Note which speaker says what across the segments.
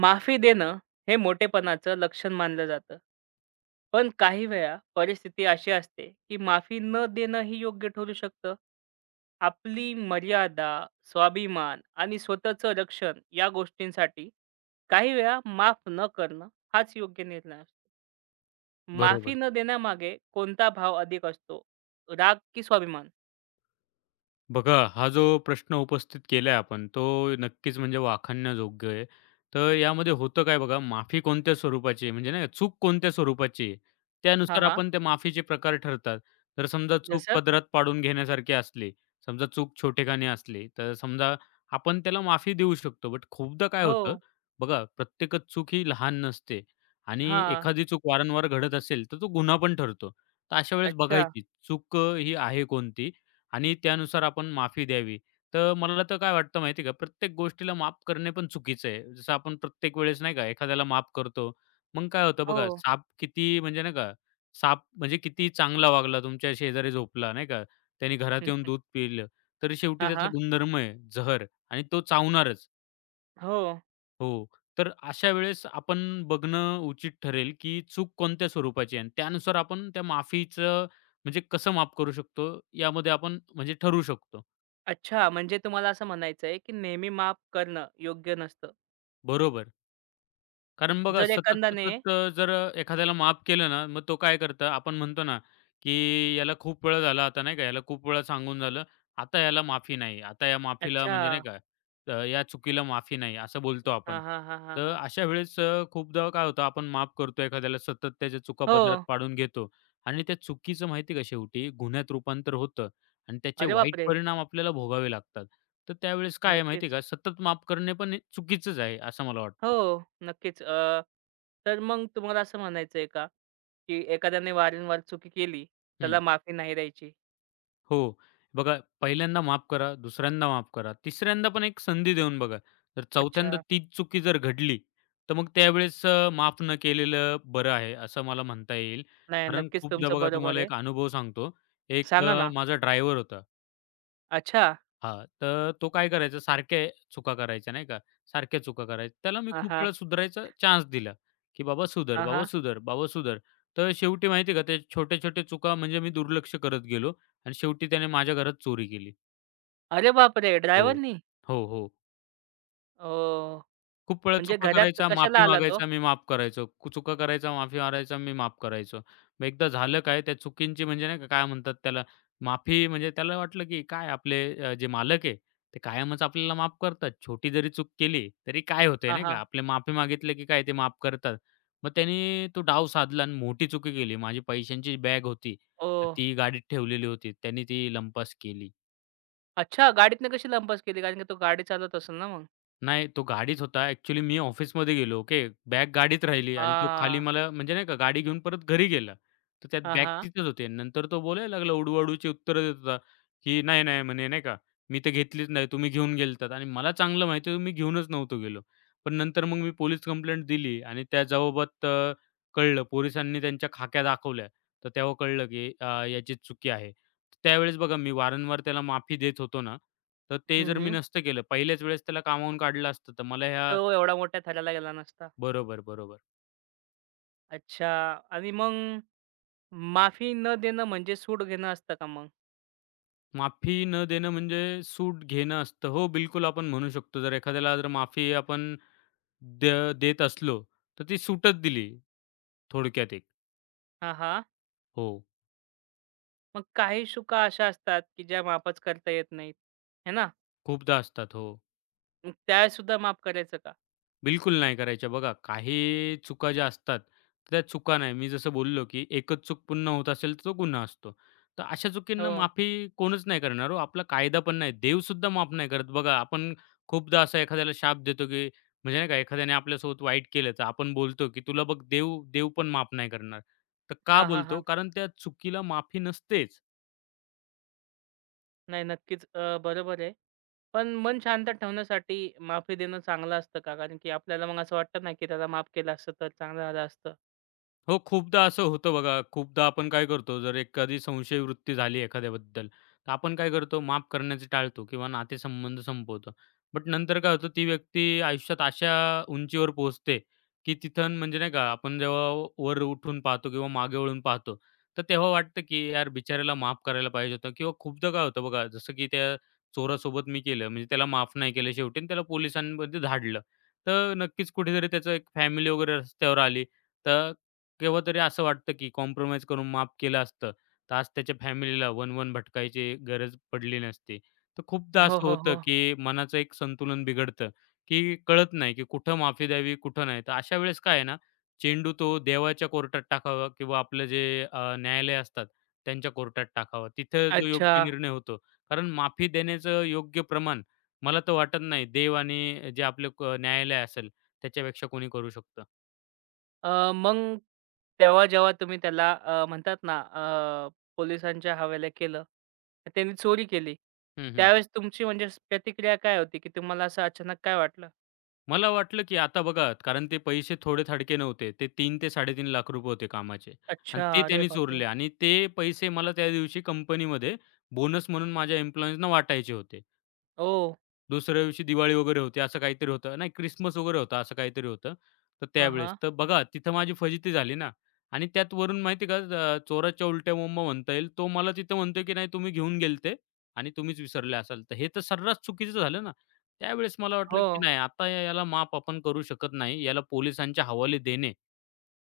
Speaker 1: माफी देणं हे मोठेपणाचं लक्षण मानलं जातं. पण काही वेळा परिस्थिती अशी असते, की माफी न देणं ही योग्य ठरू शकतं. आपली मर्यादा, स्वाभिमान आणि स्वतःचं रक्षण या गोष्टींसाठी काही वेळा माफ न करणं हाच योग्य निर्णय असतो. माफी
Speaker 2: बरोबर.
Speaker 1: न देण्यामागे कोणता भाव अधिक असतो? राग की स्वाभिमान?
Speaker 2: बघा हा जो प्रश्न उपस्थित केलाय आपण तो नक्कीच म्हणजे वाखाणण्याजोग्य आहे. तर यामध्ये होतं काय बघा, माफी कोणत्या स्वरूपाची आहे म्हणजे नाही का चूक कोणत्या स्वरूपाची आहे,
Speaker 1: हां,
Speaker 2: त्यानुसार
Speaker 1: हां.
Speaker 2: आपण त्या माफीचे प्रकार ठरतात. तर समजा चूक
Speaker 1: जसं?
Speaker 2: पदरात पाडून घेण्यासारखी असली, समजा चूक छोटेखानी असली, तर समजा आपण त्याला माफी देऊ शकतो. बट खूपदा काय
Speaker 1: हो.
Speaker 2: होतं बघा, प्रत्येकच चूक ही लहान नसते आणि
Speaker 1: हां.
Speaker 2: एखादी चूक वारंवार घडत असेल, तर तो गुन्हा पण ठरतो. तर अशा वेळेस
Speaker 1: अच्छा.
Speaker 2: बघायची चूक ही आहे कोणती आणि त्यानुसार आपण माफी द्यावी. तर मला तर काय वाटतं माहिती आहे का, प्रत्येक गोष्टीला माफ करणे पण चुकीचं आहे. जसं आपण प्रत्येक वेळेस नाही का एखाद्याला माफ करतो, मग काय होतं
Speaker 1: हो.
Speaker 2: बघा, साप किती म्हणजे नाही का, साप म्हणजे किती चांगला वागला, तुमच्या शेजारी झोपला नाही का, त्याने घरात येऊन दूध पिलं, तर शेवटी
Speaker 1: हां,
Speaker 2: त्याचा
Speaker 1: हां.
Speaker 2: गुणधर्म आहे जहर आणि तो चावणारच.
Speaker 1: हो.
Speaker 2: हो, तर अशा वेळेस आपण बघणं उचित ठरेल, की चूक कोणत्या स्वरूपाची आहे आणि त्यानुसार आपण त्या माफीचं म्हणजे कसं माफ करू शकतो, यामध्ये आपण म्हणजे ठरवू शकतो.
Speaker 1: अच्छा, म्हणजे तुम्हाला असं म्हणायचं आहे, की नेहमी माफ करणं योग्य नसतं.
Speaker 2: बरोबर. कारण बघा
Speaker 1: जर एखाद्याने
Speaker 2: सतत-सतत जर एखाद्याला माफ केलं ना, मग तो काय करतो आपण म्हणतो ना, की याला खूप वेळा झाला आता नाही का, याला खूप वेळा सांगून झालं, आता याला माफी नाही. आता या माफीला
Speaker 1: अच्छा.
Speaker 2: म्हणजे नाही का, या चुकीला माफी नाही असं बोलतो
Speaker 1: हां,
Speaker 2: आपण.
Speaker 1: हां, हां, हां,
Speaker 2: तर
Speaker 1: हां.
Speaker 2: अशा वेळेस खूपदा काय होतं आपण माफ करतो एखाद्याला सतत त्याच्या चुका
Speaker 1: हो.
Speaker 2: पदरात पाडून घेतो आणि त्या चुकीचं माहिती का शेवटी गुन्ह्यात रूपांतर होतं आणि त्याचे
Speaker 1: अरे
Speaker 2: वाईट
Speaker 1: बापरे!
Speaker 2: परिणाम आपल्याला भोगावे लागतात. तर त्यावेळेस काय आहे माहिती आहे
Speaker 1: नक्कीच.
Speaker 2: का, सतत माफ करणे पण हे चुकीचंच आहे असं मला
Speaker 1: हो,
Speaker 2: वाटतं.
Speaker 1: नक्कीच. तर मग तुम्हाला असं म्हणायचं आहे का, की एखाद्याने वारंवार चुकी केली, त्याला
Speaker 2: हं.
Speaker 1: माफी नाही द्यायची?
Speaker 2: हो. बघा पहिल्यांदा माफ करा, दुसऱ्यांदा माफ करा, तिसऱ्यांदा पण एक संधी देऊन बघा. तर चौथ्यांदा
Speaker 1: अच्छा.
Speaker 2: तीच चुकी जर घडली, तर मग त्यावेळेस माफ न केलेलं बरं आहे, असं मला म्हणता येईल.
Speaker 1: नाही,
Speaker 2: कारण
Speaker 1: नक्कीच
Speaker 2: खूपदा
Speaker 1: तुमचं
Speaker 2: बघा
Speaker 1: बरोबर
Speaker 2: तुम्हाला
Speaker 1: आहे.
Speaker 2: एक अनुभव सांगतो. एक
Speaker 1: सांगा ना.
Speaker 2: माझा ड्रायव्हर होता.
Speaker 1: अच्छा.
Speaker 2: हां, तर तो काय करायचा, सारख्या चुका करायच्या नाही का, सारख्या चुका करायच्या. त्याला मी
Speaker 1: हां,
Speaker 2: खूप
Speaker 1: हां.
Speaker 2: वेळा सुधारायचा चान्स दिला, की "बाबा सुधर,
Speaker 1: हां,
Speaker 2: बाबा
Speaker 1: हां.
Speaker 2: सुधर, बाबा सुधर." तर शेवटी माहिती आहे का, त्या छोट्या-छोट्या चुका म्हणजे मी दुर्लक्ष करत गेलो आणि शेवटी त्याने माझ्या घरात चोरी केली.
Speaker 1: अरे बापरे!
Speaker 2: हो.
Speaker 1: ड्रायव्हरनी?
Speaker 2: हो, हो.
Speaker 1: ओह!
Speaker 2: खूप वेळा
Speaker 1: म्हणजे
Speaker 2: चुका
Speaker 1: घरात
Speaker 2: करायचा,
Speaker 1: कशाला
Speaker 2: माफी
Speaker 1: आला तो?
Speaker 2: मागायचा, मी माफ करायचो. कु चुका करायचा, माफी मारायचा, मी माफ करायचो. मग एकदा झालं काय, त्या चुकींची म्हणजे नाही का काय म्हणतात त्याला, माफी म्हणजे त्याला वाटलं की काय आपले जे मालक आहे, ते कायमच आपल्याला माफ करतात. छोटी जरी चूक केली, तरी काय होतंय
Speaker 1: हां,
Speaker 2: नाही का,
Speaker 1: हां.
Speaker 2: आपले माफी मागितले की काय ते माफ करतात. मग त्याने तो डाव साधला आणि मोठी चुकी केली. माझी पैशांची बॅग होती, तर
Speaker 1: ओह!
Speaker 2: ती गाडीत ठेवलेली होती. त्याने ती लंपास केली.
Speaker 1: अच्छा, गाडीतनं कशी लंपास केली? कारण की तो गाडी चालवत असेल ना मग?
Speaker 2: नाही, तो गाडीच होता. ॲक्चुअली मी ऑफिसमध्ये गेलो, ओके. बॅग गाडीत राहिली आणि तो खाली
Speaker 1: हां.
Speaker 2: मला म्हणजे नाही का गाडी घेऊन परत घरी गेला. तर त्यात
Speaker 1: हां,
Speaker 2: बॅग
Speaker 1: हां.
Speaker 2: तिथेच होती. नंतर तो बोलायला लागला उडवाउडवीची उत्तरं देत होता, की "नाही, नाही," म्हणे नाही का, "मी तर घेतलीच नाही. तुम्ही घेऊन गेलात" आणि मला चांगलं माहिती होतं मी घेऊनच नव्हतो गेलो. पण नंतर मग मी पोलीस कंप्लेंट दिली आणि त्या जबाबात कळलं. पोलिसांनी त्यांच्या खाक्या दाखवल्या. तर तेव्हा कळलं, की याची चुकी आहे. त्यावेळेस बघा मी वारंवार त्याला माफी देत होतो ना, तर ते
Speaker 1: हं,
Speaker 2: जर मी
Speaker 1: हं.
Speaker 2: नसतं केलं, पहिल्याच वेळेस त्याला कामावून काढलं असतं, तर मला ह्या
Speaker 1: तो एवढा मोठ्या थराला गेला नसता.
Speaker 2: बरोबर, बरोबर.
Speaker 1: अच्छा आणि मग माफी न देणं म्हणजे सूड घेणं असतं का मग?
Speaker 2: माफी न देणं म्हणजे सूट घेणं असतं. हो, बिलकुल आपण म्हणू शकतो. जर एखाद्याला जर माफी आपण द देत असलो, तर ती सूटच दिली, थोडक्यात एक.
Speaker 1: हां, हां.
Speaker 2: हो,
Speaker 1: मग काही चुका अशा असतात, की ज्या माफच करता येत नाहीत, आहे ना?
Speaker 2: खूपदा असतात. हो.
Speaker 1: मग त्यासुद्धा माफ करायचं का?
Speaker 2: बिलकुल नाही करायच्या. बघा काही चुका ज्या असतात, तर त्या चुका नाही. मी जसं बोललो, की एकच चूक पुन्हा होत असेल तर तो गुन्हा असतो. तर अशा चुकींना
Speaker 1: हो.
Speaker 2: माफी कोणच नाही करणार हो. आपला कायदा पण नाही. देवसुद्धा माफ नाही करत. बघा आपण खूपदा असा एखाद्याला शाप देतो, की म्हणजे नाही का एखाद्याने आपल्यासोबत वाईट केलं, तर आपण बोलतो, की "तुला बघ देव देव पण माफ नाही करणार." तर का
Speaker 1: हां, हां,
Speaker 2: बोलतो?
Speaker 1: हां.
Speaker 2: कारण त्या चुकीला माफी नसतेच.
Speaker 1: नाही नक्कीच बरोबर आहे. पण मन शांत ठेवण्यासाठी माफी देणं चांगलं असतं का? कारण की आपल्याला मग असं वाटतं ना, की त्याला माफ केलं असतं तर चांगलं झालं असतं.
Speaker 2: हो, खूपदा असं होतं बघा. खूपदा आपण काय करतो, जर एखादी संशय वृत्ती झाली एखाद्याबद्दल, तर आपण काय करतो, माफ करण्याचं टाळतो किंवा नातेसंबंध संपवतो. बट नंतर काय होतं, ती व्यक्ती आयुष्यात अशा उंचीवर पोहोचते, की तिथून म्हणजे नाही का, आपण जेव्हा वर उठून पाहतो किंवा मागे वळून पाहतो, तर तेव्हा वाटतं की यार बिचाऱ्याला माफ करायला पाहिजे होतं किंवा खूपदा काय होतं बघा, जसं की त्या चोरासोबत मी केलं, म्हणजे त्याला माफ नाही केलं शेवटी आणि त्याला पोलिसांमध्ये धाडलं. तर नक्कीच कुठेतरी त्याचं एक फॅमिली वगैरे रस्त्यावर आली. तर केव्हातरी असं वाटतं, की कॉम्प्रोमाईज करून माफ केलं असतं, तर आज त्याच्या फॅमिलीला वन-वन भटकायची गरज पडली नसती. तर खूपदा
Speaker 1: हो,
Speaker 2: असं
Speaker 1: हो,
Speaker 2: होतं,
Speaker 1: हो.
Speaker 2: की मनाचं एक संतुलन बिघडतं, की कळत नाही, की कुठं माफी द्यावी, कुठं नाही. तर अशा वेळेस काय आहे ना, चेंडू तो देवाच्या कोर्टात टाकावा किंवा आपलं जे न्यायालय असतात, त्यांच्या कोर्टात टाकावा. तिथं जो
Speaker 1: अच्छा.
Speaker 2: योग्य निर्णय होतो. कारण माफी देण्याचं योग्य प्रमाण मला तर वाटत नाही, देव आणि जे आपलं क न्यायालय असेल, त्याच्यापेक्षा कोणी करू शकतं.
Speaker 1: मग तेव्हा जेव्हा तुम्ही त्याला म्हणतात ना पोलिसांच्या हवाल्या केलं. तर त्यांनी चोरी केली.
Speaker 2: हं, हं.
Speaker 1: त्यावेळेस तुमची म्हणजे प्रतिक्रिया काय होती, की तुम्हाला असं अचानक काय वाटलं?
Speaker 2: मला वाटलं की आता बघा, कारण ते पैसे थोडे थाडके नव्हते. ते तीन ते ₹3.5 लाख रुपये होते कामाचे
Speaker 1: अच्छा.
Speaker 2: आणि ते
Speaker 1: अरे
Speaker 2: त्यांनी
Speaker 1: बापरे!
Speaker 2: चोरले आणि ते पैसे मला त्या दिवशी कंपनीमध्ये बोनस म्हणून माझ्या एम्प्लॉईजना वाटायचे होते.
Speaker 1: ओ,
Speaker 2: दुसऱ्या दिवशी दिवाळी वगैरे होती असं काहीतरी होतं. नाही क्रिसमस वगैरे होता असं काहीतरी होतं. तर
Speaker 1: हां,
Speaker 2: त्यावेळेस.
Speaker 1: हां.
Speaker 2: तर बघा तिथं माझी फजिती झाली ना आणि त्यात वरून माहिती का चोराच्या उलट्या बोंबा म्हणता येईल. तो मला तिथं म्हणतोय की "नाही तुम्ही घेऊन गेलते आणि तुम्हीच विसरले असाल." तर हे तर सर्रास चुकीचं झालं ना. त्यावेळेस मला वाटलं
Speaker 1: हो.
Speaker 2: की नाही आता याला माफ आपण करू शकत नाही. याला पोलिसांच्या हवाले देणे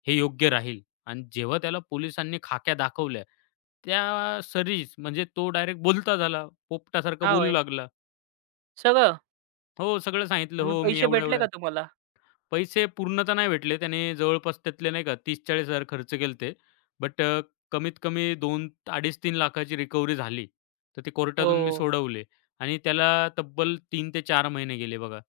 Speaker 2: हे योग्य राहील आणि जेव्हा त्याला पोलिसांनी खाक्या दाखवल्या त्या सरीज म्हणजे तो डायरेक्ट बोलता झाला. पोपटासारखा
Speaker 1: हां,
Speaker 2: बोलू
Speaker 1: होय.
Speaker 2: लागला.
Speaker 1: सगळं?
Speaker 2: हो, सगळं सांगितलं.
Speaker 1: आणि मग
Speaker 2: हो, मी
Speaker 1: पैसे भेटले का
Speaker 2: एवढं-एवढं
Speaker 1: तुम्हाला?
Speaker 2: पैसे पूर्ण तर नाही भेटले. त्याने जवळपास त्यातले नाही का 30,000-40,000 खर्च केलते. बट कमीत कमी 2 2.5-3 लाखाची रिकव्हरी झाली. तर ते कोर्टातून मी
Speaker 1: ओह!
Speaker 2: सोडवले आणि त्याला तब्बल 3 ते 4 महिने गेले बघा.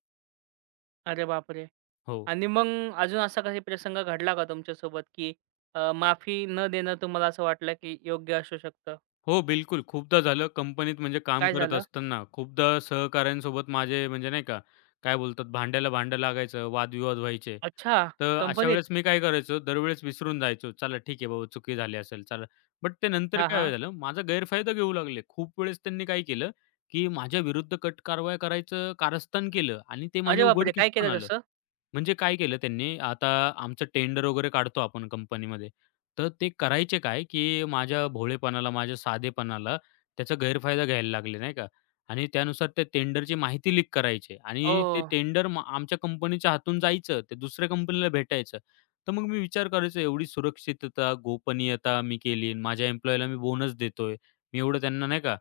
Speaker 1: अरे बापरे!
Speaker 2: हो.
Speaker 1: आणि मग अजून असा काही प्रसंग घडला का तुमच्यासोबत, की माफी न देणं तुम्हाला असं वाटलं, की योग्य असू शकतं?
Speaker 2: हो, बिलकुल. खूपदा झालं कंपनीत म्हणजे काम
Speaker 1: काय
Speaker 2: करत
Speaker 1: झालं?
Speaker 2: असताना खूपदा सहकाऱ्यांसोबत माझे म्हणजे नाही का, काय बोलतात भांड्याला भांडं लागायचं, वादविवाद व्हायचे.
Speaker 1: अच्छा.
Speaker 2: तर अशा
Speaker 1: कंपनीत?
Speaker 2: वेळेस मी काय करायचो, दरवेळेस विसरून जायचो. चला ठीक आहे बाबा, चुकी झाली असेल चला. बट ते नंतर
Speaker 1: हां,
Speaker 2: काय
Speaker 1: हां.
Speaker 2: झालं, माझा गैरफायदा घेऊ लागले. खूप वेळेस त्यांनी काय केलं, की माझ्याविरुद्ध कट कारवाया करायचं कारस्थान केलं आणि ते
Speaker 1: अरे
Speaker 2: माझ्या
Speaker 1: बापरे!
Speaker 2: उघडकीस
Speaker 1: काय
Speaker 2: पण
Speaker 1: केलं
Speaker 2: आलं.
Speaker 1: तसं?
Speaker 2: म्हणजे काय केलं त्यांनी, आता आमचं टेंडर वगैरे काढतो आपण कंपनीमध्ये. तर ते करायचे काय, की माझ्या भोळेपणाला, माझ्या साधेपणाला त्याचा गैरफायदा घ्यायला लागले, नाही का? आणि त्यानुसार ते टेंडरची माहिती लीक करायचे आणि ते
Speaker 1: ओह!
Speaker 2: टेंडर आमच्या कंपनीच्या हातून जायचं, ते दुसऱ्या कंपनीला भेटायचं. तर मग मी विचार करायचो एवढी सुरक्षितता, गोपनीयता मी केली, माझ्या एम्प्लॉयीला मी बोनस देतोय, मी एवढं त्यांना नाही का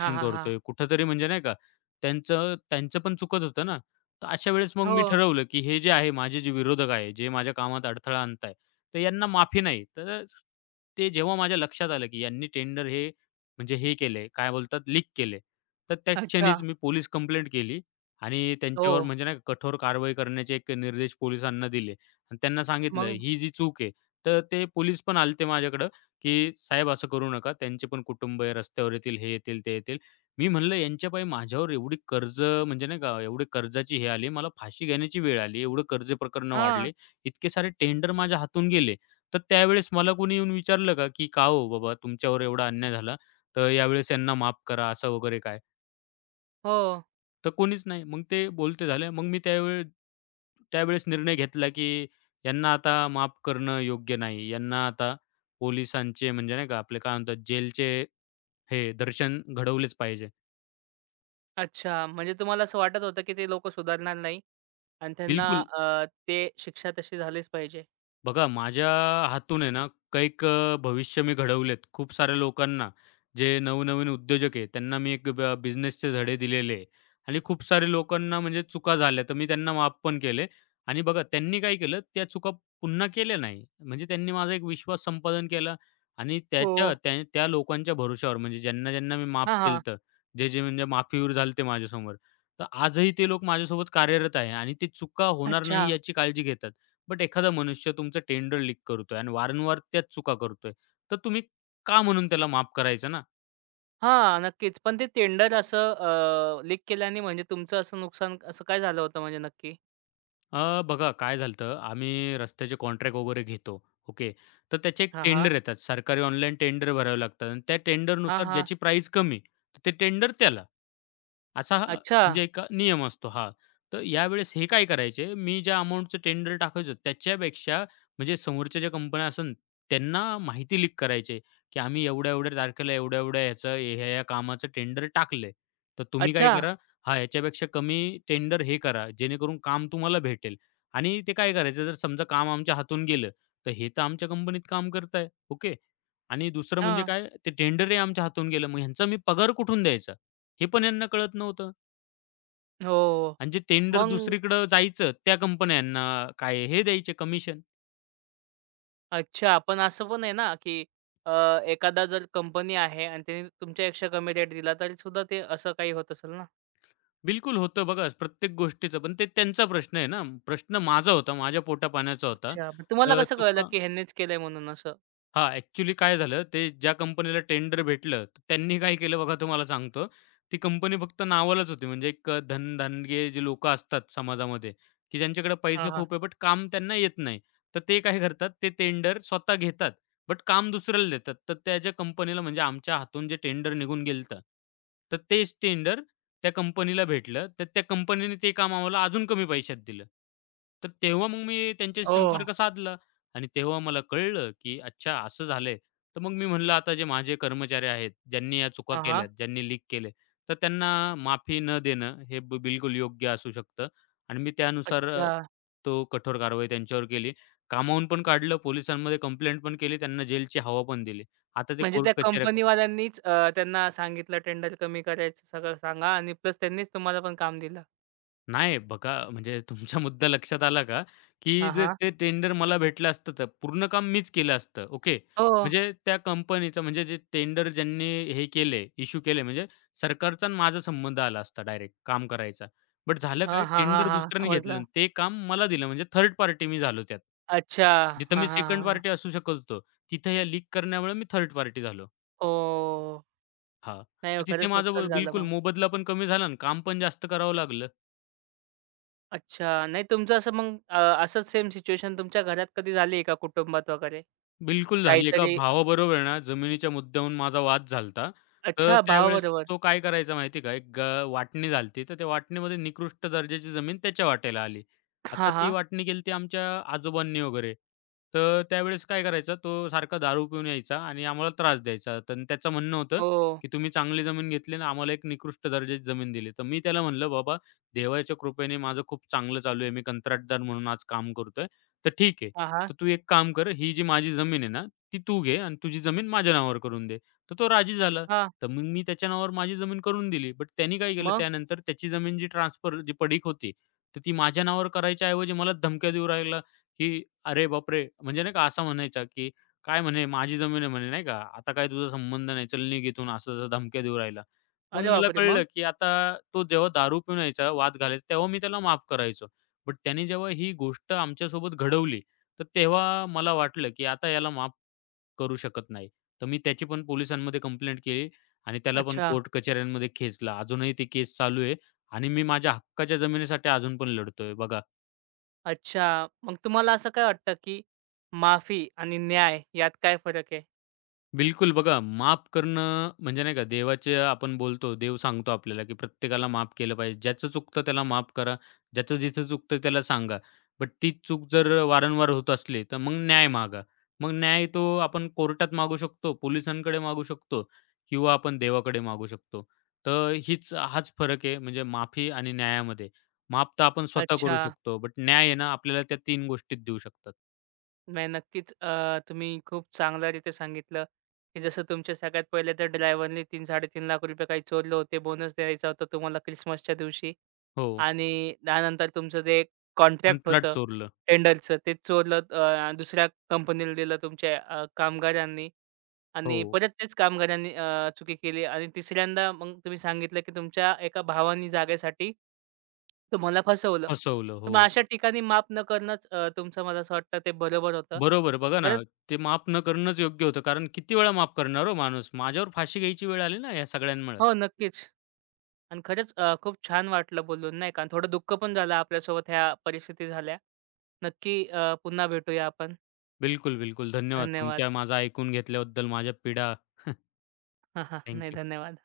Speaker 1: हां, हां, हां.
Speaker 2: करतोय, कुठेतरी म्हणजे नाही का त्यांचं त्यांचं पण चुकत होतं ना. तर अशा वेळेस मग
Speaker 1: हो.
Speaker 2: मी ठरवलं, की हे जे आहे माझे जे विरोधक आहे, जे माझ्या कामात अडथळा आणताय, तर यांना माफी नाही. तर ते जेव्हा माझ्या लक्षात आलं, की यांनी टेंडर हे म्हणजे हे केले काय बोलतात लीक केले तर त्या
Speaker 1: अच्छा.
Speaker 2: क्षणीच मी पोलीस कंप्लेंट केली आणि
Speaker 1: हो.
Speaker 2: त्यांच्यावर म्हणजे नाही कठोर कारवाई करण्याचे एक निर्देश पोलिसांना दिले आणि त्यांना सांगितलं
Speaker 1: मग?
Speaker 2: ही जी चूक आहे. तर ते पोलीस पण आले माझ्याकडं, की "साहेब असं करू नका. त्यांचे पण कुटुंब आहे, रस्त्यावर येतील, हे येतील, ते येतील." मी म्हणलं यांच्यापायी माझ्यावर एवढी कर्ज म्हणजे नाही का एवढी कर्जाची हे आली. मला फाशी घेण्याची वेळ आली. एवढं कर्ज प्रकरणं
Speaker 1: हां.
Speaker 2: वाढले. इतके सारे टेंडर माझ्या हातून गेले. तर त्यावेळेस मला कोणी येऊन विचारलं का, की "का हो बाबा तुमच्यावर एवढा अन्याय झाला, तर यावेळेस यांना माफ करा" असं वगैरे काय.
Speaker 1: हो.
Speaker 2: तर कोणीच नाही. मग ते बोलते झाले. मग मी त्यावेळेस निर्णय घेतला, की यांना आता माफ करणं योग्य नाही. यांना आता पोलिसांचे म्हणजे नाही का आपले काय म्हणतात जेलचे हे दर्शन घडवलेच पाहिजे.
Speaker 1: अच्छा. म्हणजे तुम्हाला असं वाटत होतं, की ते लोकं सुधारणार नाही आणि त्यांना
Speaker 2: बिलकुल
Speaker 1: ते शिक्षा तशी झालीच पाहिजे.
Speaker 2: बघा माझ्या हातून आहे ना कैक भविष्य मी घडवलेत. खूप साऱ्या लोकांना जे नवनवीन उद्योजक आहे त्यांना मी एक बिझनेसचे धडे दिलेले आहे आणि खूप सारे लोकांना म्हणजे चुका झाल्या तर मी त्यांना माफ पण केले आणि बघा त्यांनी काय केलं त्या चुका पुन्हा केल्या नाही. म्हणजे त्यांनी माझा एक विश्वास संपादन केला आणि
Speaker 1: हो.
Speaker 2: त्याच्या त्या त्या लोकांच्या भरोश्यावर म्हणजे ज्यांना मी माफ
Speaker 1: हां, हां.
Speaker 2: केलं जे म्हणजे माफीवर झाले ते माझ्यासमोर. तर आजही ते लोक माझ्यासोबत कार्यरत आहे आणि ते चुका होणार
Speaker 1: अच्छा.
Speaker 2: नाही याची काळजी घेतात. बट एखादा मनुष्य तुमचं टेंडर लीक करतोय आणि वारंवार त्याच चुका करतोय, तर तुम्ही का म्हणून त्याला माफ करायचं ना?
Speaker 1: हां, नक्कीच. पण ते टेंडर असं लीक केल्याने म्हणजे तुमचं असं नुकसान असं काय झालं होतं म्हणजे नक्की?
Speaker 2: बघा काय झालं आम्ही रस्त्याचे कॉन्ट्रॅक्ट वगैरे घेतो. ओके. तर त्याचे एक
Speaker 1: हां, हां.
Speaker 2: टेंडर येतात. सरकारी ऑनलाईन टेंडर भरावे लागतात आणि त्या
Speaker 1: हां,
Speaker 2: टेंडरनुसार
Speaker 1: हां.
Speaker 2: ज्याची प्राईस कमी, तर ते टेंडर त्याला. असा हा
Speaker 1: अच्छा.
Speaker 2: म्हणजे एक नियम असतो. हां. तर यावेळेस हे काय करायचे, मी ज्या अमाउंटचं टेंडर टाकायचो त्याच्यापेक्षा म्हणजे समोरच्या ज्या कंपन्या असन त्यांना माहिती लीक करायचे, की आम्ही एवढ्या-एवढ्या तारखेला एवढ्या-एवढ्या ह्याचं ह्या या कामाचं टेंडर टाकले, तर तुम्ही काय
Speaker 1: अच्छा.
Speaker 2: करा हां, याच्यापेक्षा कमी टेंडर हे करा, जेणेकरून काम तुम्हाला भेटेल. आणि ते काय करायचं जर समजा काम आमच्या हातून गेलं, तर हे तर आमच्या कंपनीत काम करताय. ओके. आणि दुसरं म्हणजे
Speaker 1: हां.
Speaker 2: काय ते टेंडरही आमच्या हातून गेलं. मग ह्यांचा मी पगार कुठून द्यायचा? हे पण यांना कळत नव्हतं
Speaker 1: हो.
Speaker 2: आणि जे टेंडर
Speaker 1: मग
Speaker 2: दुसरीकडं जायचं त्या कंपन्या यांना काय हे द्यायचे कमिशन.
Speaker 1: अच्छा, पण असं पण आहे ना, की अ, एखादा जर कंपनी आहे आणि त्यांनी तुमच्यापेक्षा कमी रेट दिला तरी सुद्धा ते असं काही होत असेल ना?
Speaker 2: बिलकुल होतं बघा प्रत्येक गोष्टीचं, पण ते त्यांचा प्रश्न आहे ना. प्रश्न माझा होता, माझ्या पोटापाण्याचा होता.
Speaker 1: अच्छा. मग तुम्हाला
Speaker 2: तर
Speaker 1: कसं कळलं,
Speaker 2: चुका
Speaker 1: की ह्यांनीच केलंय म्हणून असं?
Speaker 2: हां, ॲक्चुअली काय झालं, ते ज्या कंपनीला टेंडर भेटलं, तर त्यांनी काय केलं बघा तुम्हाला सांगतो. ती कंपनी फक्त नावालाच होती. म्हणजे एक धनधानगे जे लोकं असतात समाजामध्ये, की ज्यांच्याकडे
Speaker 1: हां,
Speaker 2: पैसा
Speaker 1: हां.
Speaker 2: खूप आहे, बट काम त्यांना येत नाही. तर ते काय करतात, ते टेंडर स्वतः घेतात, बट काम दुसऱ्याला देतात. तर त्या ज्या कंपनीला म्हणजे आमच्या हातून जे टेंडर निघून गेलं, तर तेच टेंडर त्या कंपनीला भेटलं. तर त्या कंपनीने ते काम आम्हाला अजून कमी पैशात दिलं. तर तेव्हा मग मी त्यांच्याशी
Speaker 1: ओह!
Speaker 2: संपर्क साधला. आणि तेव्हा मला कळलं, की अच्छा असं झालंय. तर मग मी म्हणलं आता जे माझे कर्मचारी आहेत, ज्यांनी या चुका
Speaker 1: हां, हां.
Speaker 2: केल्यात, ज्यांनी लीक केले, तर त्यांना माफी न देणं हे बिलकुल योग्य असू शकतं. आणि मी त्यानुसार
Speaker 1: अच्छा.
Speaker 2: तो कठोर कारवाई त्यांच्यावर केली. कामावून पण काढलं, पोलिसांमध्ये कंप्लेंट पण केली, त्यांना जेलची हवा पण दिली. आता ते
Speaker 1: म्हणजे
Speaker 2: कोर्ट
Speaker 1: त्या
Speaker 2: कचेऱ्या करतात.
Speaker 1: कंपनीवाल्यांनीच त्यांना सांगितलं टेंडर कमी करायचं सगळं सांगा आणि प्लस त्यांनीच तुम्हाला पण काम दिलं.
Speaker 2: नाही बघा, म्हणजे तुमचा मुद्दा लक्षात आला का? की
Speaker 1: हां,
Speaker 2: जे
Speaker 1: हां.
Speaker 2: ते टेंडर मला भेटलं असतं तर पूर्ण काम मीच केलं असतं. ओके.
Speaker 1: हो.
Speaker 2: म्हणजे त्या कंपनीचं म्हणजे जे टेंडर ज्यांनी हे केले, इश्यू केले म्हणजे सरकारचा आणि माझा संबंध आला असता डायरेक्ट काम करायचा. बट झालं
Speaker 1: हां,
Speaker 2: काय
Speaker 1: हां, हां,
Speaker 2: टेंडर
Speaker 1: हां.
Speaker 2: दुसऱ्याने घेतलं
Speaker 1: समजलं.
Speaker 2: आणि ते काम मला दिलं म्हणजे थर्ड पार्टी मी झालो त्यात.
Speaker 1: अच्छा.
Speaker 2: जिथं
Speaker 1: हां, हां,
Speaker 2: मी सेकंड
Speaker 1: हां, हां.
Speaker 2: पार्टी असू शकत होतो, तिथं या लीक करण्यामुळे मी थर्ड पार्टी झालो.
Speaker 1: हो.
Speaker 2: हां.
Speaker 1: नाही हो,
Speaker 2: तर
Speaker 1: खरंच
Speaker 2: तिथे माझा
Speaker 1: नुकसान झालं
Speaker 2: बिलकुल
Speaker 1: मग.
Speaker 2: मोबदला पण कमी झाला आणि काम पण जास्त करावं लागलं.
Speaker 1: अच्छा. नाही तुमचं असं मग असंच सेम सिच्युएशन तुमच्या घरात कधी झाली आहे का कुटुंबात वगैरे?
Speaker 2: बिलकुल झाली. एका
Speaker 1: काहीतरी
Speaker 2: भावाबरोबर आहे ना, जमिनीच्या मुद्द्याहून माझा वाद झालता. तर
Speaker 1: अच्छा
Speaker 2: त्यावेळेस
Speaker 1: भावाबरोबर.
Speaker 2: तो काय करायचा माहिती आहे का, एक वाटणी झाली होती. तर त्या वाटणीमध्ये निकृष्ट दर्जाची जमीन त्याच्या वाट्याला आली. आता
Speaker 1: हां,
Speaker 2: ती
Speaker 1: हां.
Speaker 2: वाटणी केली होती आमच्या आजोबांनी वगैरे. तर त्यावेळेस काय करायचा, तो सारखा दारू पिऊन यायचा आणि आम्हाला त्रास द्यायचा. तर त्याचं म्हणणं होतं,
Speaker 1: हो.
Speaker 2: की "तुम्ही चांगली जमीन घेतली आणि आम्हाला एक निकृष्ट दर्जाची जमीन दिली." तर मी त्याला म्हणलं, "बाबा देवाच्या कृपेने माझं खूप चांगलं चालू आहे. मी कंत्राटदार म्हणून आज काम करतोय. तर ठीक आहे."
Speaker 1: हां, हां.
Speaker 2: तर तू एक काम कर, ही जी माझी जमीन आहे ना, ती तू घे आणि तुझी जमीन माझ्या नावावर करून दे. तर तो राजी झाला.
Speaker 1: हां.
Speaker 2: तर मग मी त्याच्या नावावर माझी जमीन करून दिली. बट त्यानी काय केलं
Speaker 1: मग?
Speaker 2: त्यानंतर त्याची जमीन जी ट्रान्सफर जी पडीक होती, तर ती माझ्या नावावर करायच्या ऐवजी मला धमक्या देऊ राहिला, की "अरे बापरे!" म्हणजे नाही का असा म्हणायचा, की "काय म्हणे माझी जमीन आहे म्हणे नाही का, आता काय तुझा संबंध नाही, चल निघ इथून." असं-तसं धमक्या देऊ राहिला. मग
Speaker 1: अरे
Speaker 2: मला
Speaker 1: बापरे!
Speaker 2: कळलं,
Speaker 1: मग?
Speaker 2: की आता तो जेव्हा दारू पिऊन यायचा, वाद घालायचा, तेव्हा मी त्याला माफ करायचो. बट त्याने जेव्हा ही गोष्ट आमच्यासोबत घडवली तर तेव्हा मला वाटलं, की आता याला माफ करू शकत नाही. तर मी त्याची पण पोलिसांमध्ये कंप्लेंट केली आणि त्याला पण
Speaker 1: अच्छा.
Speaker 2: कोर्ट कचेऱ्यांमध्ये खेचला. अजूनही ती केस चालू आहे आणि मी माझ्या हक्काच्या जमिनीसाठी अजून पण लढतोय बघा.
Speaker 1: अच्छा. मग तुम्हाला असं काय वाटतं, की माफी आणि न्याय यात काय फरक आहे?
Speaker 2: बिलकुल. बघा, माफ करणं म्हणजे नाही का देवाचे आपण बोलतो, देव सांगतो आपल्याला, की प्रत्येकाला माफ केलं पाहिजे. ज्याचं चुकतं त्याला माफ करा, ज्याचं जिथं चुकतं त्याला सांगा. बट तीच चूक जर वारंवार होत असली, तर मग न्याय मागा. मग न्याय तो आपण कोर्टात मागू शकतो, पोलिसांकडे मागू शकतो किंवा आपण देवाकडे मागू शकतो. तर हाच फरक आहे म्हणजे माफी आणि न्यायामध्ये. माफ तर आपण स्वतः करू
Speaker 1: अच्छा.
Speaker 2: शकतो, बट न्याय आहे ना आपल्याला त्या 3 गोष्टीत देऊ शकतात.
Speaker 1: नाही नक्कीच तुम्ही खूप चांगल्यारीत्या सांगितलं, की जसं तुमच्या सगळ्यात पहिले तर ड्रायव्हरने 3 ₹3.5 लाख रुपये काही चोरले होते. बोनस द्यायचा होता तुम्हाला क्रिसमसच्या दिवशी.
Speaker 2: हो,
Speaker 1: आणि त्यानंतर तुमचं जे कॉन्ट्रॅक्ट
Speaker 2: अंतराळ
Speaker 1: होतं
Speaker 2: चोरलं.
Speaker 1: टेंडरचं ते चोरलं दुसऱ्या कंपनीला दिलं तुमच्या कामगारांनी आणि
Speaker 2: हो,
Speaker 1: परत तेच कामगारांनी चुकी केली आणि तिसऱ्यांदा मग तुम्ही सांगितलं, की तुमच्या एका भावानी जागेसाठी तुम्हाला फसवलं.
Speaker 2: फसवलं.
Speaker 1: तर मग
Speaker 2: हो.
Speaker 1: अशा ठिकाणी माफ न करणंच तुमचं मला असं वाटतं ते बरोबर होतं.
Speaker 2: बरोबर. बघा ना,
Speaker 1: खरंच
Speaker 2: ते माफ न करणंच योग्य होतं. कारण किती वेळा माफ करणार हो माणूस? माझ्यावर फाशी घ्यायची वेळ आली ना या सगळ्यांमुळं.
Speaker 1: हो, नक्कीच. आणि खरंच खूप छान वाटलं बोलून नाही का. आणि थोडं दुःख पण झालं आपल्यासोबत ह्या परिस्थिती झाल्या. नक्की पुन्हा भेटूया आपण.
Speaker 2: बिलकुल, बिलकुल. धन्यवाद
Speaker 1: धन्यवाद.
Speaker 2: तुमच्या माझं ऐकून घेतल्याबद्दल, माझ्या पीडा.
Speaker 1: नाही
Speaker 2: थँक
Speaker 1: धन्यवाद.